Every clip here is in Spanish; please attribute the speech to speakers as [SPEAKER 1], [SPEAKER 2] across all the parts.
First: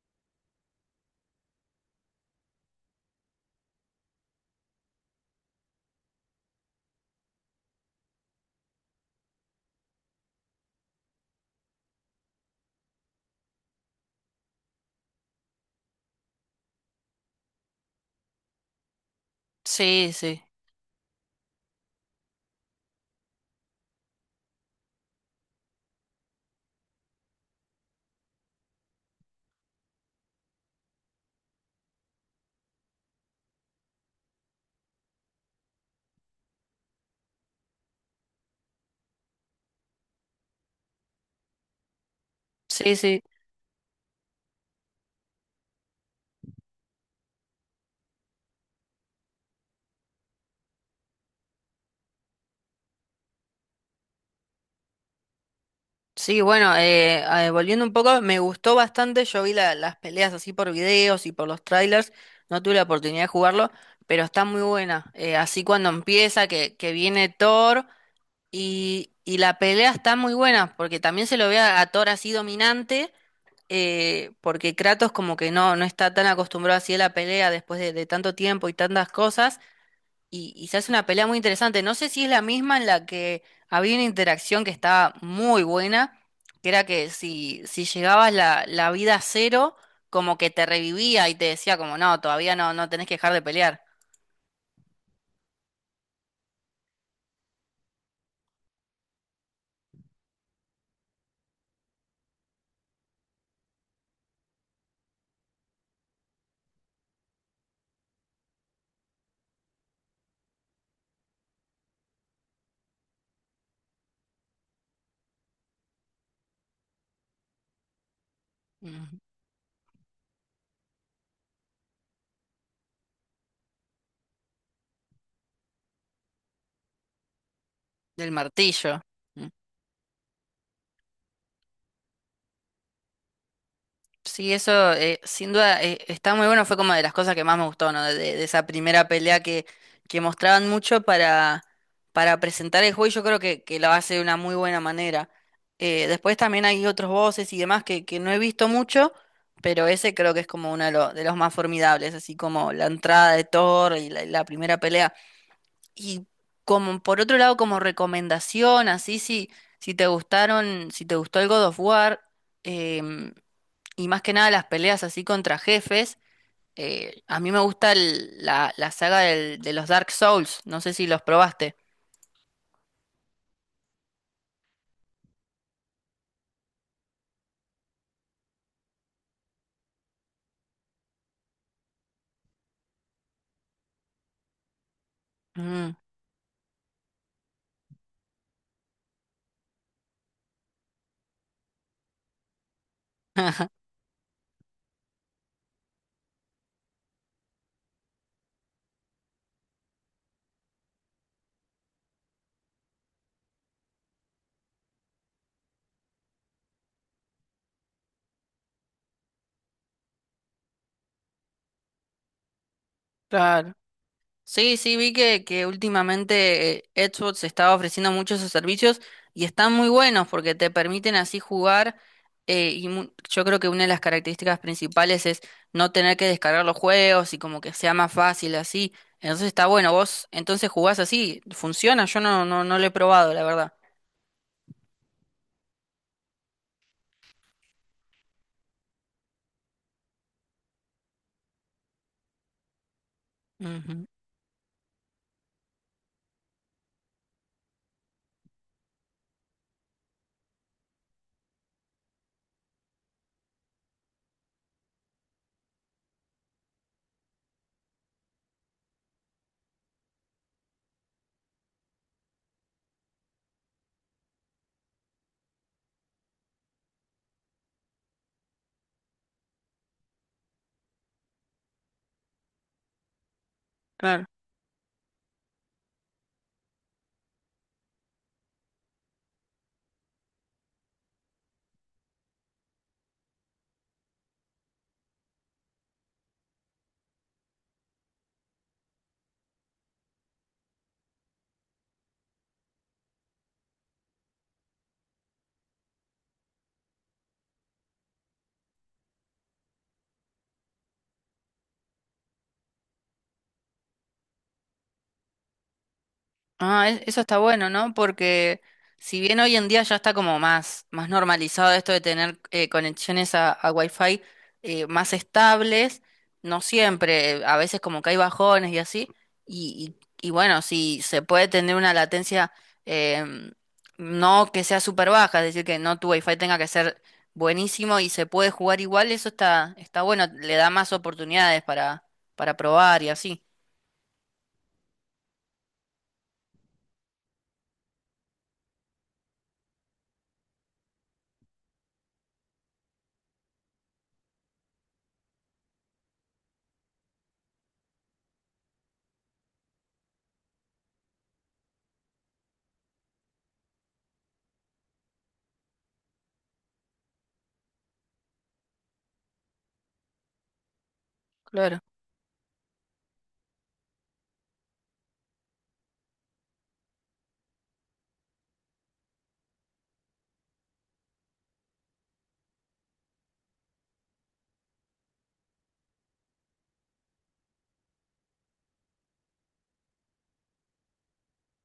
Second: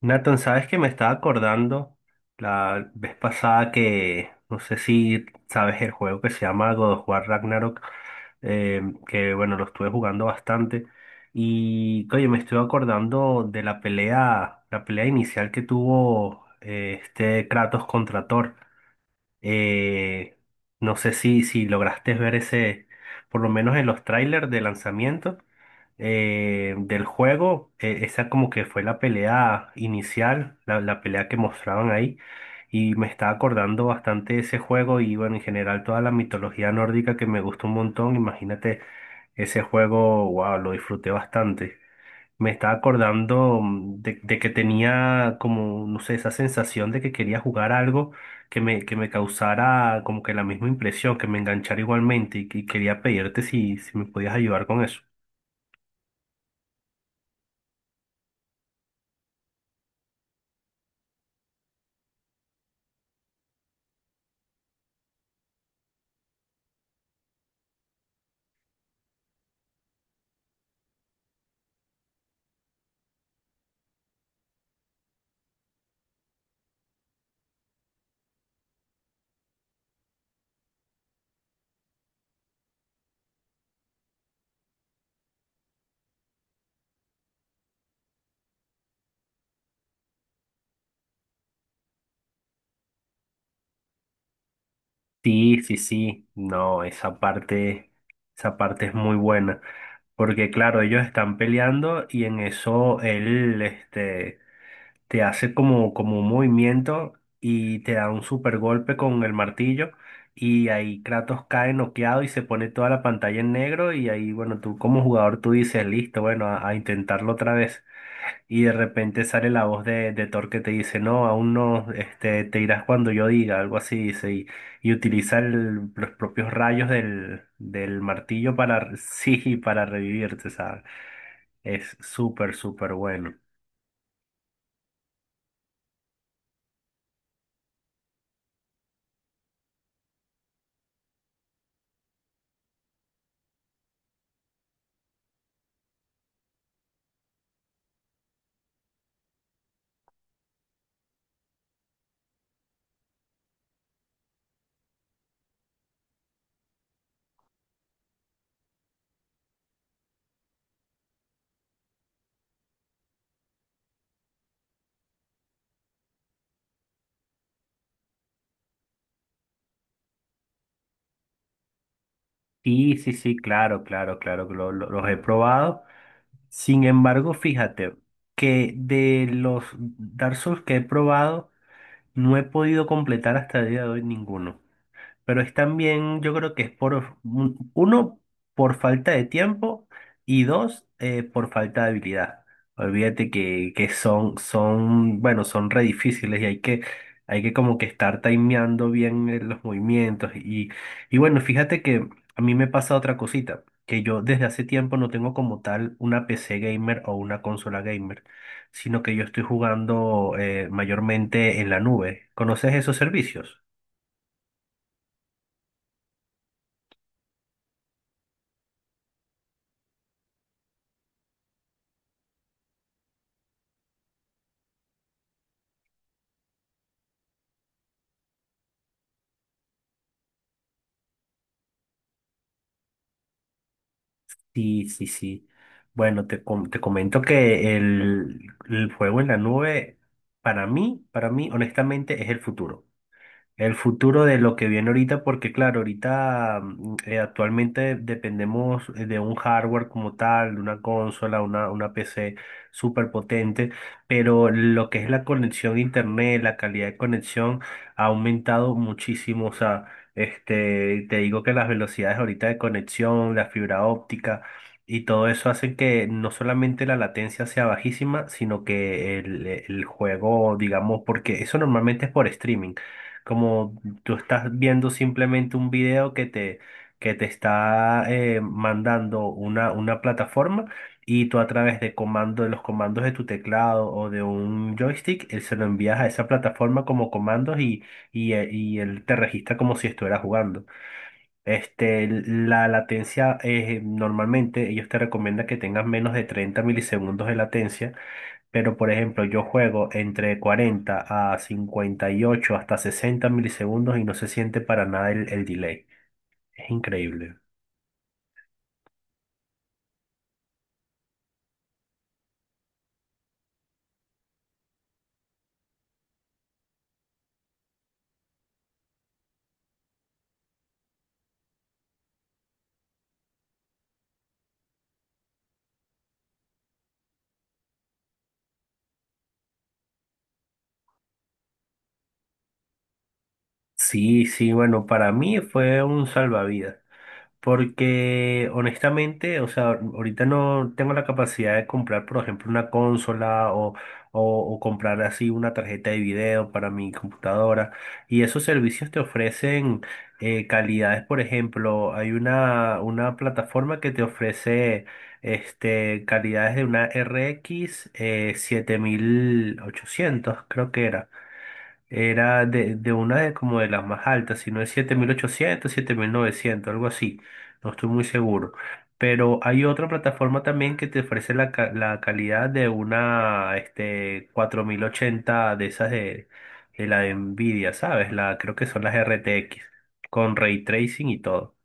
[SPEAKER 1] Nathan, sabes que me estaba acordando la vez pasada que, no sé si sabes el juego que se llama God of War Ragnarok. eh, que bueno, lo estuve jugando bastante. Y oye, me estoy acordando de la pelea inicial que tuvo, este Kratos contra Thor.
[SPEAKER 2] Sí,
[SPEAKER 1] Eh,
[SPEAKER 2] sí,
[SPEAKER 1] no sé si lograste ver ese, por lo menos en los trailers de lanzamiento del juego. Esa como que fue la pelea inicial, la pelea que mostraban ahí. Y me estaba acordando bastante de ese juego y, bueno, en general toda la mitología nórdica que me gustó un montón. Imagínate, ese juego, wow, lo disfruté bastante. Me estaba
[SPEAKER 2] sí, sí.
[SPEAKER 1] acordando, de que tenía como, no sé, esa sensación de que quería jugar algo que me, causara como que la misma impresión, que me enganchara igualmente, y quería pedirte si me podías ayudar con eso.
[SPEAKER 2] Sí, bueno, volviendo un poco, me gustó bastante. Yo vi las peleas así por videos y por los trailers. No tuve la oportunidad de jugarlo, pero está muy buena. Así cuando empieza, que viene Thor y la pelea está muy buena, porque también se lo ve a Thor así dominante, porque Kratos como que no está tan acostumbrado así a la pelea después de tanto tiempo y tantas cosas. Y se hace una pelea muy interesante. No sé si es la misma en la que había una interacción que estaba muy buena, que era que si llegabas la vida a cero, como que te revivía y te decía como, no, todavía no tenés que dejar de pelear.
[SPEAKER 1] Sí, sí, sí, no, esa parte es muy buena, porque claro, ellos están peleando, y en eso él, te hace como, un movimiento y te da un super golpe con el martillo, y ahí Kratos cae noqueado y se pone toda la pantalla en negro. Y ahí, bueno, tú como jugador, tú dices, listo, bueno, a intentarlo otra vez. Y de
[SPEAKER 2] Mm,
[SPEAKER 1] repente sale la voz de, Thor que te dice, no, aún no, te irás cuando yo diga, algo así, dice. Y utiliza los propios rayos del
[SPEAKER 2] Del
[SPEAKER 1] martillo para,
[SPEAKER 2] martillo. Mm.
[SPEAKER 1] sí, para revivirte, ¿sabes? Es súper, súper bueno.
[SPEAKER 2] Sí, eso sin duda está muy bueno, fue como de las cosas que más me gustó, ¿no? De esa primera pelea que mostraban mucho para presentar el juego y yo creo que lo hace de una muy buena manera. Después también hay otros voces y demás que no he visto mucho, pero ese creo que es como uno de los más formidables, así como la entrada de Thor y la primera pelea. Y como por otro lado, como recomendación, así si te gustaron, si te gustó el God of War. em, y más que nada las peleas así contra jefes. A mí me gusta la saga de los Dark Souls. No sé si los probaste.
[SPEAKER 1] Y sí, sí, claro, claro, claro, que los he probado. Sin embargo, fíjate que de los Dark Souls que he probado, no he podido completar hasta el día de hoy ninguno. Pero es
[SPEAKER 2] Mm,
[SPEAKER 1] también, yo creo que es por, uno, por falta de tiempo, y dos, por falta de habilidad. Olvídate que, son, bueno, son re difíciles y hay que, como que estar timeando bien los movimientos. Y bueno, fíjate que a mí me pasa otra cosita, que yo desde hace tiempo no tengo como tal una PC gamer o una consola gamer, sino que yo estoy jugando mayormente en la nube. ¿Conoces esos servicios?
[SPEAKER 2] Claro. Sí, sí, vi que últimamente Xbox estaba ofreciendo muchos esos servicios y están muy buenos porque te permiten así jugar yo creo que una de las características principales es no tener que descargar los juegos y como que sea más fácil así. Entonces está bueno, vos entonces jugás así, funciona, yo no lo he probado, la verdad.
[SPEAKER 1] Sí, sí, sí. Bueno, te, te comento que el juego en la nube, para mí, honestamente, es el futuro. El
[SPEAKER 2] Ujú.
[SPEAKER 1] futuro de lo que viene ahorita, porque claro, ahorita, actualmente dependemos, de un hardware como tal, de una consola, una, PC súper potente, pero lo que es la conexión a internet, la calidad de conexión ha aumentado muchísimo. O sea, te digo que las velocidades ahorita de conexión, la fibra óptica y todo eso hace que no solamente la latencia sea bajísima, sino que el juego, digamos, porque eso normalmente es por streaming, como tú
[SPEAKER 2] Claro.
[SPEAKER 1] estás viendo simplemente un video que te, está mandando una, plataforma, y tú a través de comando, de los comandos de tu teclado o de un joystick, él se lo envías a esa plataforma como comandos. Y él te registra como si estuvieras jugando. La latencia, normalmente ellos te recomiendan que tengas menos de 30 milisegundos de latencia, pero, por ejemplo, yo juego entre 40 a 58 hasta 60 milisegundos y no se siente para nada el delay. Es
[SPEAKER 2] Ah, eso
[SPEAKER 1] increíble.
[SPEAKER 2] está bueno, ¿no? Porque si bien hoy en día ya está como más, más normalizado esto de tener conexiones a Wi-Fi más estables, no siempre, a veces como que hay bajones y así, y, y bueno, si se puede tener una latencia em, no que sea súper baja, es decir, que no tu Wi-Fi tenga que ser buenísimo y se puede jugar igual, eso está, está bueno, le da más oportunidades para probar y así.
[SPEAKER 1] Sí, sí, bueno, para mí fue un salvavidas. Porque honestamente, o sea, ahorita no tengo la capacidad de comprar, por ejemplo, una consola, o, o comprar así una tarjeta de video para mi computadora. Y esos servicios te ofrecen calidades. Por ejemplo, hay una, plataforma que te ofrece, calidades de una RX, 7800, creo que era.
[SPEAKER 2] Claro.
[SPEAKER 1] Era de, una de como de las más altas. Si no es 7800, 7900, algo así. No estoy muy seguro. Pero hay otra plataforma también que te ofrece la, la calidad de una, 4080, de esas de, la de Nvidia, ¿sabes? Creo que son las RTX, con ray tracing y todo.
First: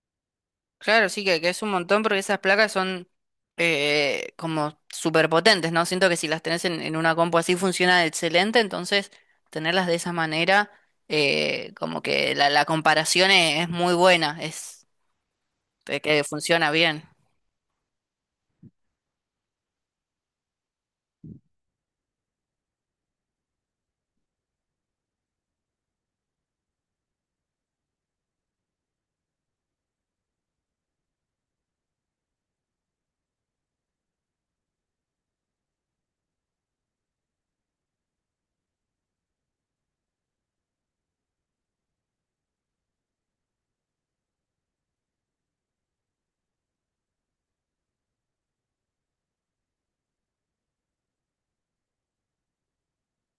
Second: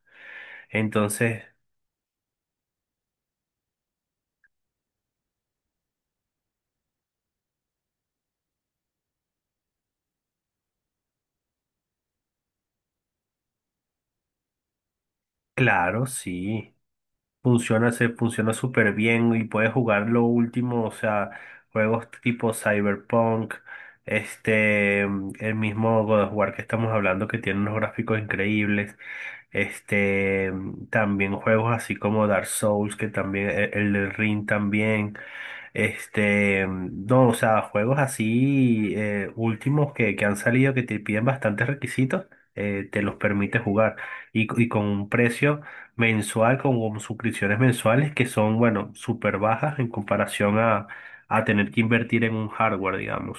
[SPEAKER 2] Claro, sí
[SPEAKER 1] Entonces,
[SPEAKER 2] que es un montón porque esas placas son como súper potentes, ¿no? Siento que si las tenés en una compu así funciona excelente, entonces tenerlas de esa manera, como que la comparación es muy buena, es
[SPEAKER 1] claro,
[SPEAKER 2] que funciona
[SPEAKER 1] sí.
[SPEAKER 2] bien.
[SPEAKER 1] Se funciona súper bien y puedes jugar lo último. O sea, juegos tipo Cyberpunk, el mismo God of War que estamos hablando, que tiene unos gráficos increíbles. este, También juegos así como Dark Souls, que también, el del Ring también. No, o sea, juegos así, últimos, que, han salido, que te piden bastantes requisitos, te los permite jugar. Y con un precio mensual, con, suscripciones mensuales que son, bueno, súper bajas en comparación a, tener que invertir en un hardware, digamos.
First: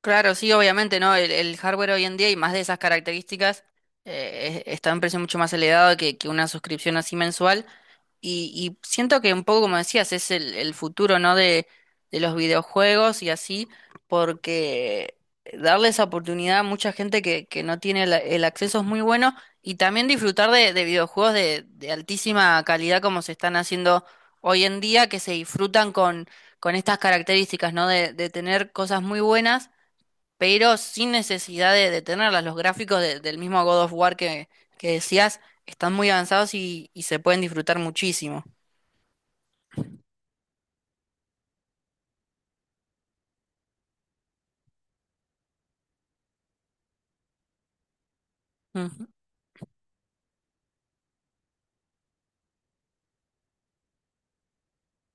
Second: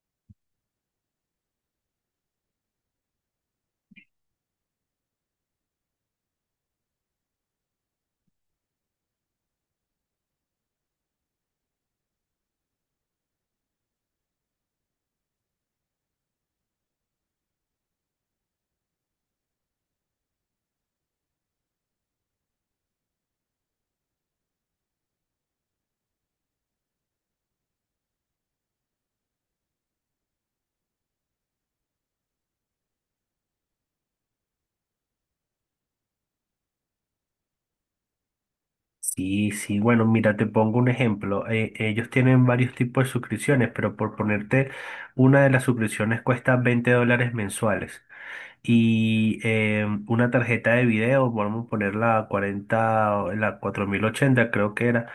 [SPEAKER 2] Claro, sí, obviamente, ¿no? El hardware hoy en día y más de esas características está a un precio mucho más elevado que una suscripción así mensual. Y siento que un poco, como decías, es el futuro, ¿no? De los videojuegos y así, porque darle esa oportunidad a mucha gente que no tiene el acceso es muy bueno y también disfrutar de videojuegos de altísima calidad como se están haciendo hoy en día, que se disfrutan con estas características, ¿no? De tener cosas muy buenas pero sin necesidad de tenerlas. Los gráficos del mismo God of War que decías están muy avanzados y se pueden disfrutar muchísimo.
[SPEAKER 1] Sí, sí, bueno, mira, te pongo un ejemplo. Ellos tienen varios tipos de suscripciones, pero por ponerte, una de las suscripciones cuesta $20 mensuales.
[SPEAKER 2] Ujú.
[SPEAKER 1] Y una tarjeta de video, vamos a poner la 40, o la 4080, creo que era,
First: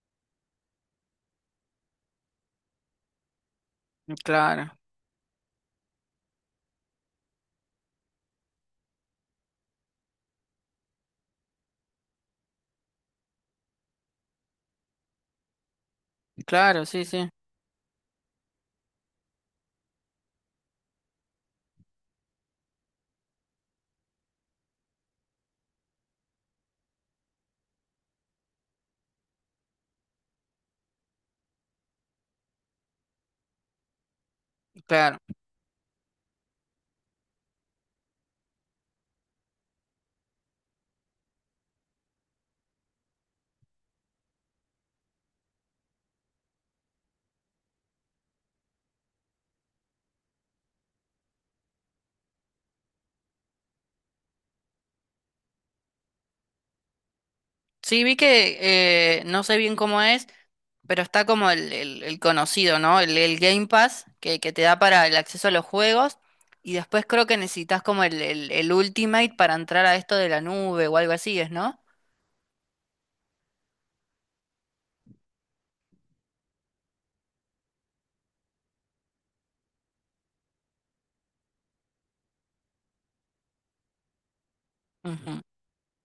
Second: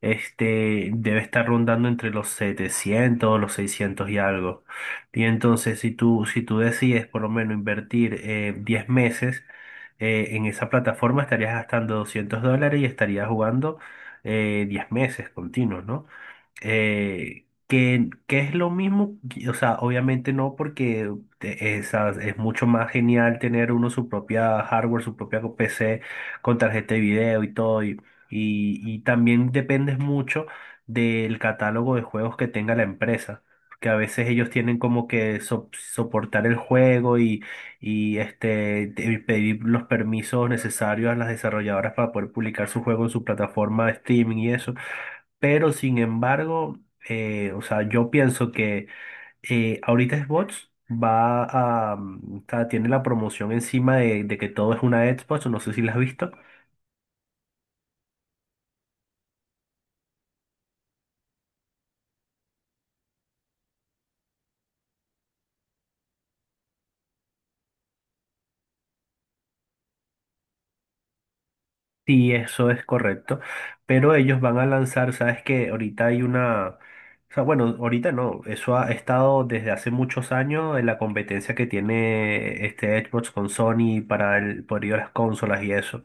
[SPEAKER 1] debe estar rondando entre los 700, los 600 y algo.
[SPEAKER 2] Claro,
[SPEAKER 1] Y entonces, si tú, decides por lo menos invertir, 10 meses, en esa plataforma, estarías gastando $200 y estarías jugando, 10 meses continuos, ¿no?
[SPEAKER 2] claro, sí, sí,
[SPEAKER 1] Que, es lo mismo. O sea, obviamente no, porque es, mucho más genial tener uno su propia hardware, su propia PC con tarjeta de video y todo. También dependes mucho del catálogo de juegos que tenga la empresa. Que a veces ellos tienen como
[SPEAKER 2] claro.
[SPEAKER 1] que soportar el juego, y pedir los permisos necesarios a las desarrolladoras para poder publicar su juego en su plataforma de streaming y eso. Pero sin embargo, o sea, yo pienso que, ahorita Xbox o sea, tiene la promoción encima de, que todo es una Xbox, no sé si la has visto.
[SPEAKER 2] Sí, vi que no sé bien cómo es, pero está como el conocido, ¿no? El Game Pass que te da para el acceso a los juegos. Y después creo que necesitas como el Ultimate para entrar a esto de la nube o algo así, ¿es, no?
[SPEAKER 1] Sí, eso es correcto. Pero ellos van a lanzar. Sabes que ahorita hay una, o sea, bueno, ahorita no, eso ha estado desde hace muchos años en la competencia que tiene este Xbox con Sony para el poder de las
[SPEAKER 2] Ujú.
[SPEAKER 1] consolas y eso.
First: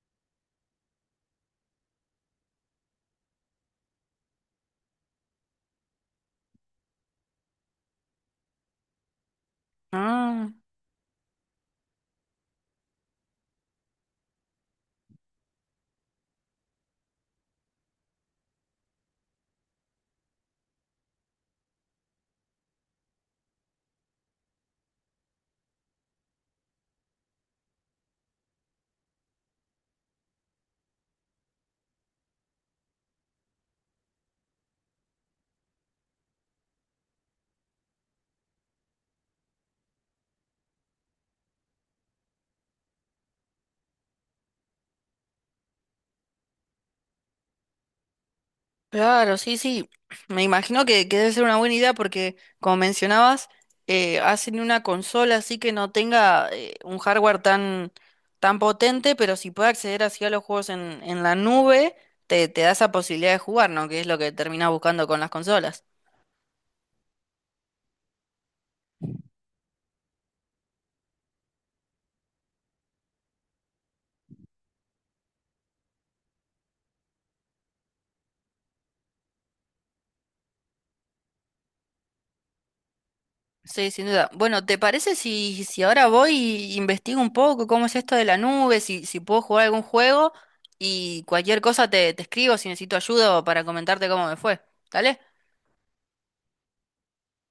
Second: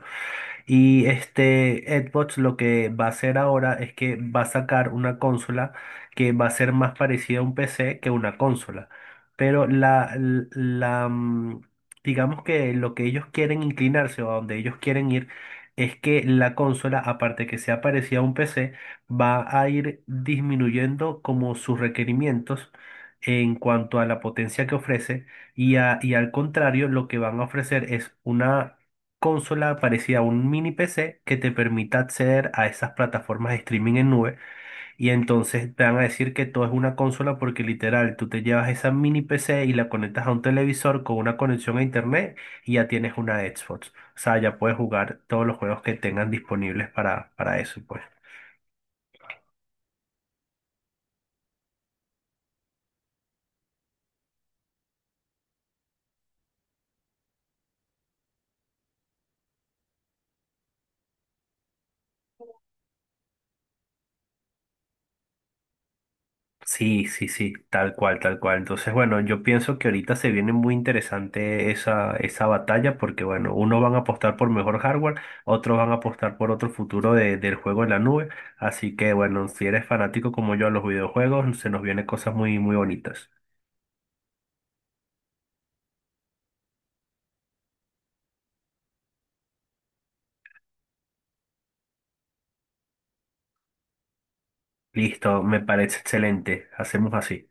[SPEAKER 1] Y este Xbox lo que va a hacer ahora es que va a sacar una consola que va a ser más parecida a un PC que una consola. Pero la, l-
[SPEAKER 2] Ah.
[SPEAKER 1] la, mm, digamos que lo que ellos quieren inclinarse, o a donde ellos quieren ir, es que la consola, aparte que sea parecida a un PC, va a ir disminuyendo como sus requerimientos en cuanto a la potencia que ofrece. Y al contrario, lo que van a ofrecer es una consola parecida a un mini PC que te permita acceder a esas plataformas de streaming en nube. Y entonces te van a decir que todo es una consola, porque literal tú te llevas esa mini PC y la conectas a un televisor con una conexión a internet, y ya tienes una Xbox. O sea, ya puedes jugar todos los juegos que tengan disponibles para, eso, pues.
[SPEAKER 2] Claro, sí, sí. Me imagino que debe ser una buena idea porque, como mencionabas, hacen una consola así que no tenga un hardware tan, tan potente, pero si puede acceder así a los juegos en la nube, te da esa posibilidad de jugar, ¿no? Que es lo que terminas buscando con las consolas.
[SPEAKER 1] Sí, sí, sí, tal cual, tal cual. Entonces, bueno, yo pienso que ahorita se viene muy interesante esa, batalla, porque, bueno, unos van a apostar por mejor hardware, otros van a apostar por otro futuro del juego en la nube. Así que, bueno, si eres fanático como yo a los videojuegos, se nos vienen cosas muy, muy bonitas.
[SPEAKER 2] Sí, sin duda. Bueno, ¿te parece si ahora voy y investigo un poco cómo es esto de la nube, si puedo jugar algún juego y cualquier cosa te escribo si necesito ayuda o para comentarte cómo me fue? ¿Dale?
[SPEAKER 1] Listo, me parece excelente. Hacemos así.